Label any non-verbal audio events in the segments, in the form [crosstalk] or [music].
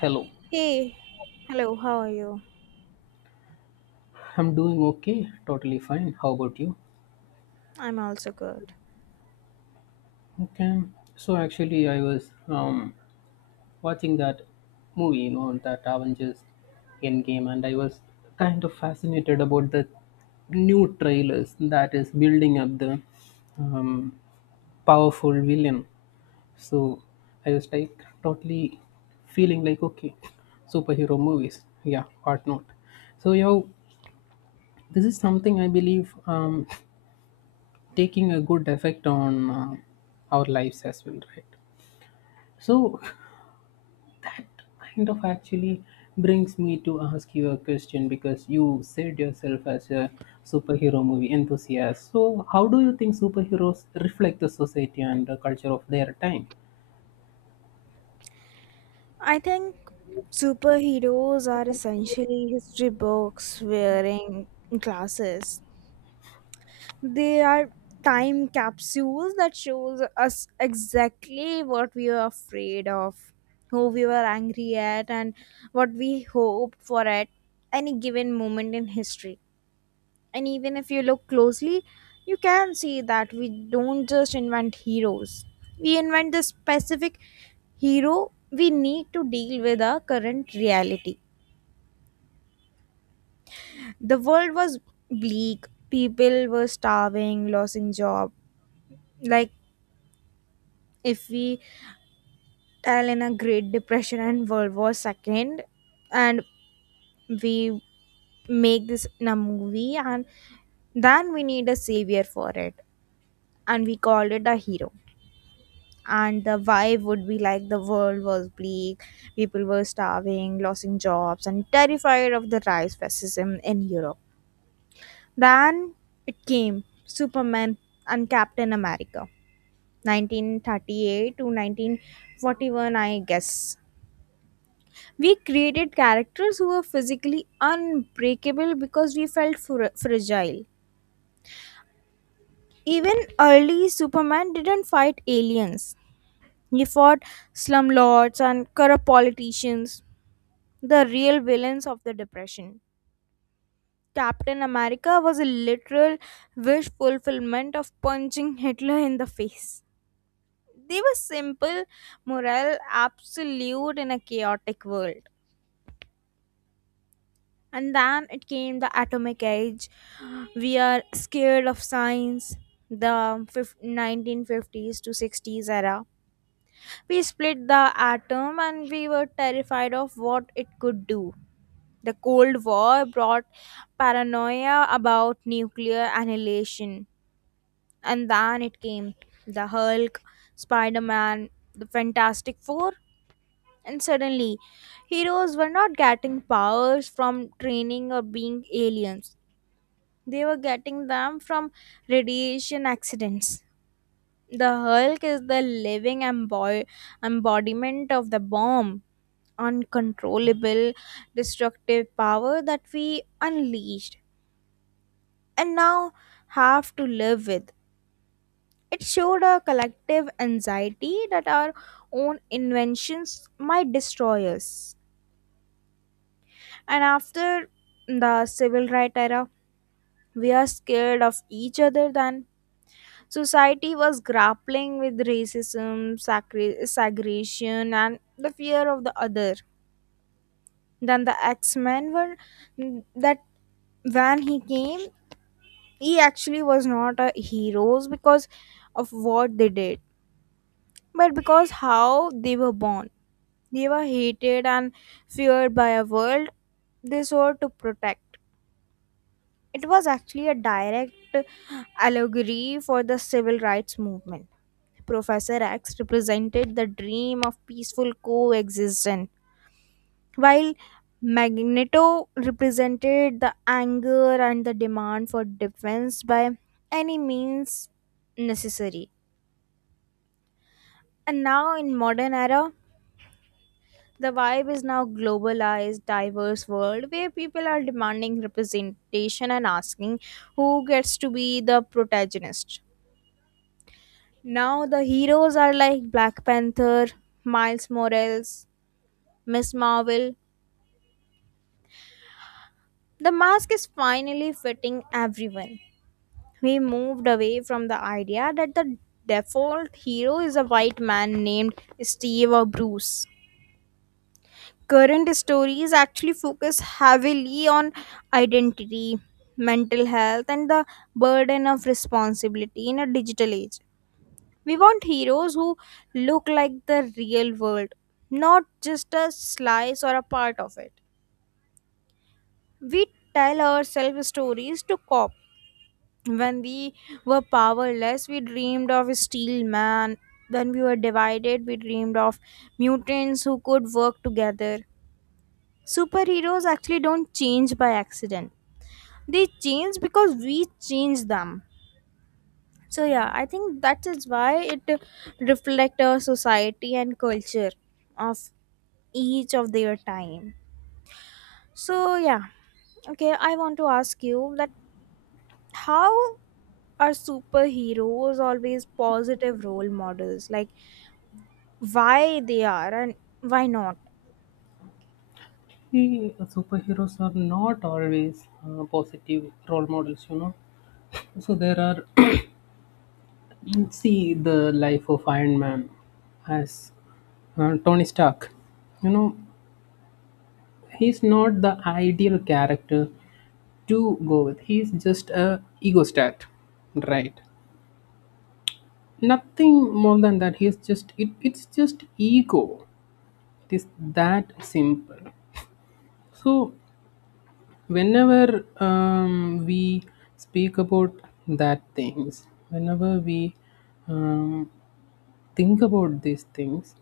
Hello. Hey, hello, how are you? I'm doing okay, totally fine. How about you? I'm also good. Okay. So actually, I was watching that movie, that Avengers Endgame, and I was kind of fascinated about the new trailers that is building up the um, powerful villain. So I was like totally feeling like okay, superhero movies, yeah, what not. So you know, this is something I believe taking a good effect on our lives as well, right? So [laughs] that kind of actually brings me to ask you a question, because you said yourself as a superhero movie enthusiast. So how do you think superheroes reflect the society and the culture of their time? I think superheroes are essentially history books wearing glasses. They are time capsules that shows us exactly what we were afraid of, who we were angry at, and what we hope for at any given moment in history. And even if you look closely, you can see that we don't just invent heroes. We invent the specific hero we need to deal with our current reality. The world was bleak, people were starving, losing job. Like if we tell in a Great Depression and World War Second and we make this in a movie and then we need a savior for it and we called it a hero and the vibe would be like the world was bleak, people were starving, losing jobs, and terrified of the rise fascism in Europe. Then it came Superman and Captain America, 1938 to 1941, I guess. We created characters who were physically unbreakable because we felt fragile. Even early Superman didn't fight aliens. He fought slumlords and corrupt politicians, the real villains of the Depression. Captain America was a literal wish fulfillment of punching Hitler in the face. They were simple, moral, absolute in a chaotic world. And then it came the atomic age. We are scared of science. The 1950s to 60s era. We split the atom and we were terrified of what it could do. The Cold War brought paranoia about nuclear annihilation, and then it came the Hulk, Spider Man, the Fantastic Four, and suddenly heroes were not getting powers from training or being aliens. They were getting them from radiation accidents. The Hulk is the living embodiment of the bomb, uncontrollable, destructive power that we unleashed and now have to live with. It showed a collective anxiety that our own inventions might destroy us. And after the civil right era, we are scared of each other than society was grappling with racism, segregation, and the fear of the other. Then the X-Men were that when he came, he actually was not a heroes because of what they did but because how they were born. They were hated and feared by a world they sought to protect. It was actually a direct allegory for the civil rights movement. Professor X represented the dream of peaceful coexistence, while Magneto represented the anger and the demand for defense by any means necessary. And now in modern era, the vibe is now globalized, diverse world where people are demanding representation and asking who gets to be the protagonist. Now the heroes are like Black Panther, Miles Morales, Miss Marvel. The mask is finally fitting everyone. We moved away from the idea that the default hero is a white man named Steve or Bruce. Current stories actually focus heavily on identity, mental health, and the burden of responsibility in a digital age. We want heroes who look like the real world, not just a slice or a part of it. We tell ourselves stories to cop. When we were powerless, we dreamed of a steel man. When we were divided, we dreamed of mutants who could work together. Superheroes actually don't change by accident. They change because we change them. So yeah, I think that is why it reflects our society and culture of each of their time. So yeah, okay, I want to ask you that how are superheroes always positive role models? Like why they are and why not? See, superheroes are not always positive role models, you know. So there are [coughs] [clears throat] see the life of Iron Man as Tony Stark, you know. He's not the ideal character to go with. He's just a egostat, right? Nothing more than that. He's just it. It's just ego. It is that simple. So whenever we speak about that things, whenever we um, think about these things,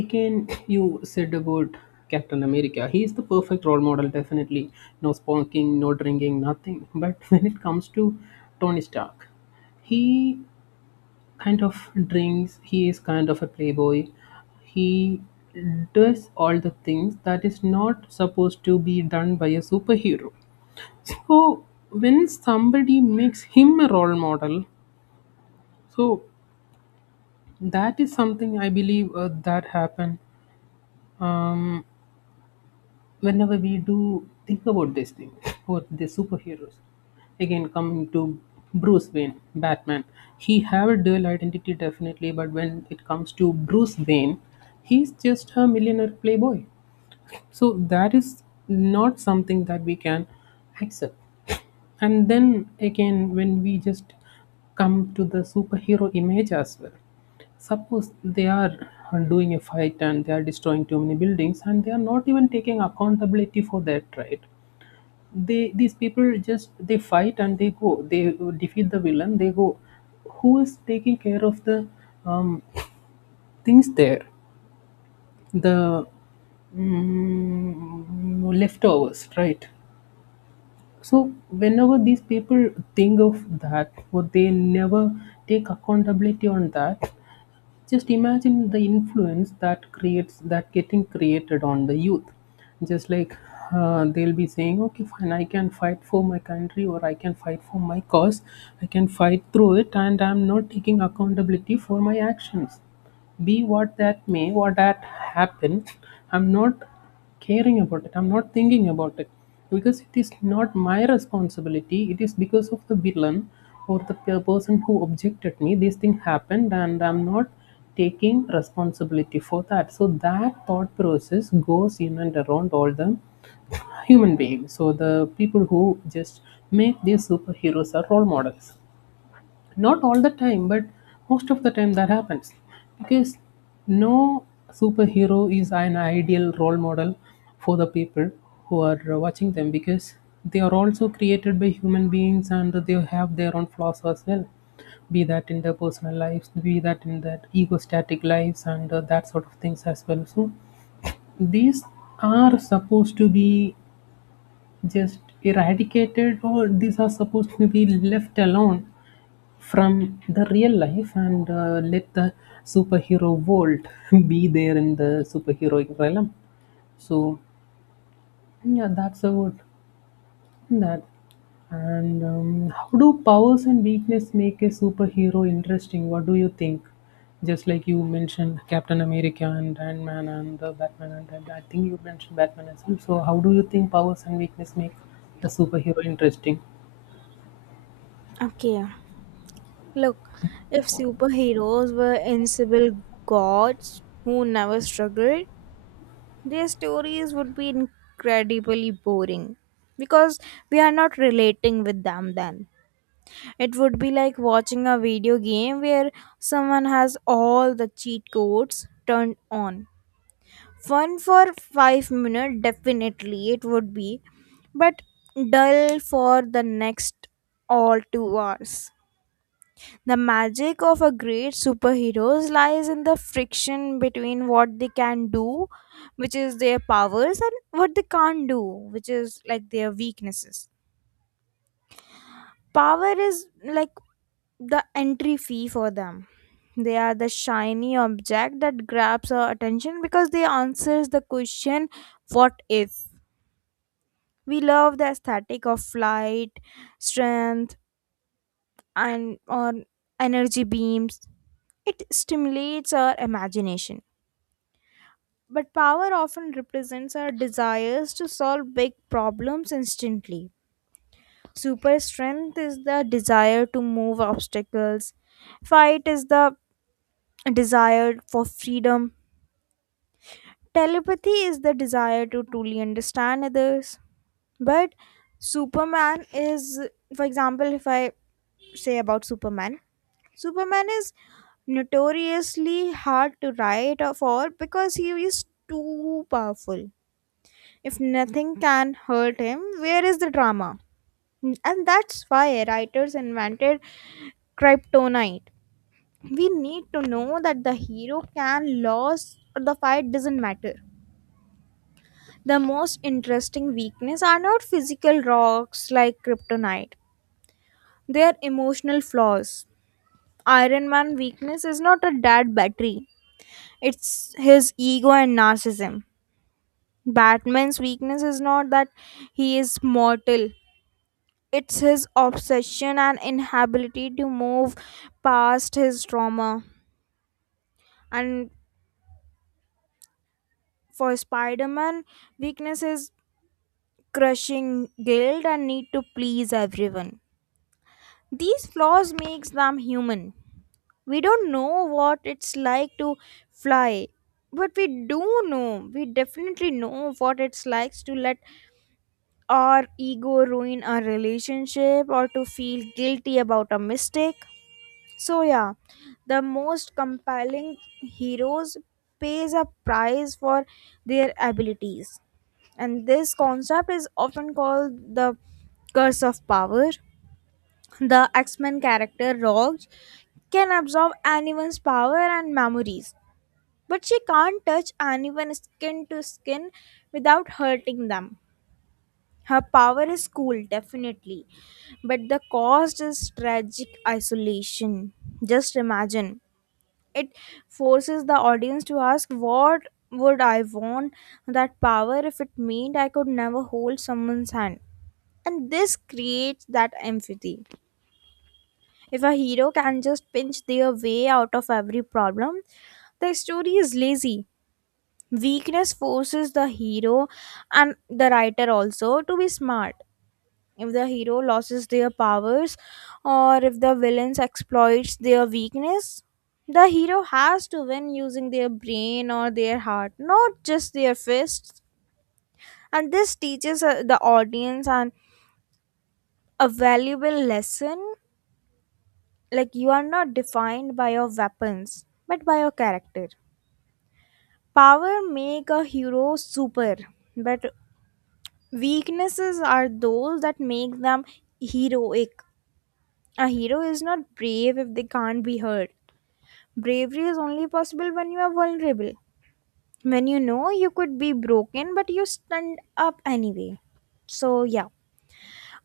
again you said about Captain America. He is the perfect role model, definitely. No smoking, no drinking, nothing. But [laughs] when it comes to Tony Stark, he kind of drinks, he is kind of a playboy. He does all the things that is not supposed to be done by a superhero. So when somebody makes him a role model, so that is something I believe that happened um, whenever we do think about this thing [laughs] about the superheroes. Again, coming to Bruce Wayne Batman, he have a dual identity, definitely. But when it comes to Bruce Wayne, he's just a millionaire playboy. So that is not something that we can accept. And then again, when we just come to the superhero image as well, suppose they are doing a fight and they are destroying too many buildings and they are not even taking accountability for that, right? They these people just, they fight and they go, they defeat the villain, they go. Who is taking care of the um, things there, the leftovers, right? So whenever these people think of that, or they never take accountability on that. Just imagine the influence that creates, that getting created on the youth. Just like, they'll be saying, okay, fine, I can fight for my country, or I can fight for my cause. I can fight through it, and I'm not taking accountability for my actions. Be what that may, what that happen, I'm not caring about it. I'm not thinking about it, because it is not my responsibility. It is because of the villain or the person who objected me. This thing happened, and I'm not taking responsibility for that. So that thought process goes in and around all the human beings. So the people who just make these superheroes are role models, not all the time, but most of the time that happens. Because no superhero is an ideal role model for the people who are watching them, because they are also created by human beings and they have their own flaws as well. Be that in their personal lives, be that in their egostatic lives, and that sort of things as well. So these are supposed to be just eradicated, or these are supposed to be left alone from the real life, and let the superhero world [laughs] be there in the superheroic realm. So, yeah, that's about that. And how do powers and weakness make a superhero interesting? What do you think? Just like you mentioned Captain America and Iron Man and Batman, and I think you mentioned Batman as well. So, how do you think powers and weakness make a superhero interesting? Okay. Look, if superheroes were invincible gods who never struggled, their stories would be incredibly boring because we are not relating with them then. It would be like watching a video game where someone has all the cheat codes turned on. Fun for 5 minutes, definitely it would be, but dull for the next all 2 hours. The magic of a great superheroes lies in the friction between what they can do, which is their powers, and what they can't do, which is like their weaknesses. Power is like the entry fee for them. They are the shiny object that grabs our attention because they answers the question what if. We love the aesthetic of flight, strength and or energy beams. It stimulates our imagination. But power often represents our desires to solve big problems instantly. Super strength is the desire to move obstacles. Fight is the desire for freedom. Telepathy is the desire to truly understand others. But Superman is, for example, if I say about Superman, Superman is notoriously hard to write or for because he is too powerful. If nothing can hurt him, where is the drama? And that's why writers invented kryptonite. We need to know that the hero can lose or the fight doesn't matter. The most interesting weakness are not physical rocks like kryptonite. They are emotional flaws. Iron Man weakness is not a dead battery. It's his ego and narcissism. Batman's weakness is not that he is mortal. It's his obsession and inability to move past his trauma. And for Spider Man, weakness is crushing guilt and need to please everyone. These flaws makes them human. We don't know what it's like to fly, but we do know. We definitely know what it's like to let our ego ruin a relationship or to feel guilty about a mistake. So yeah, the most compelling heroes pays a price for their abilities. And this concept is often called the curse of power. The X-Men character Rogue can absorb anyone's power and memories, but she can't touch anyone skin to skin without hurting them. Her power is cool, definitely, but the cost is tragic isolation. Just imagine it forces the audience to ask what would I want that power if it meant I could never hold someone's hand. And this creates that empathy. If a hero can just pinch their way out of every problem, the story is lazy. Weakness forces the hero and the writer also to be smart. If the hero loses their powers or if the villains exploits their weakness, the hero has to win using their brain or their heart, not just their fists. And this teaches the audience an a valuable lesson, like you are not defined by your weapons but by your character. Power make a hero super, but weaknesses are those that make them heroic. A hero is not brave if they can't be hurt. Bravery is only possible when you are vulnerable, when you know you could be broken, but you stand up anyway. So, yeah.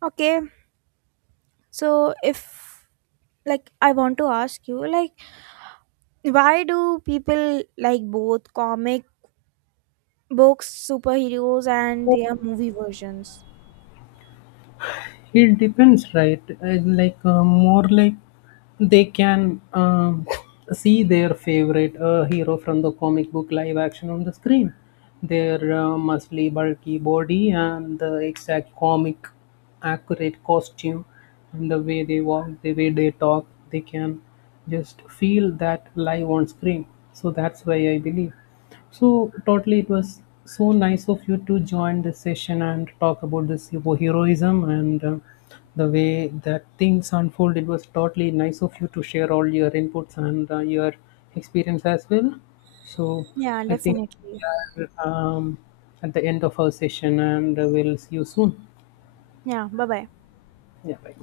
Okay. So, if like I want to ask you, like, why do people like both comic books, superheroes, and their movie versions? It depends, right? Like more like they can see their favorite hero from the comic book live action on the screen. Their muscly, bulky body and the exact comic accurate costume, and the way they walk, the way they talk, they can just feel that live on screen. So that's why I believe. So totally, it was so nice of you to join the session and talk about this heroism and the way that things unfold. It was totally nice of you to share all your inputs and your experience as well. So Yeah, I think definitely. we are at the end of our session, and we'll see you soon. Yeah, bye bye. Yeah, bye.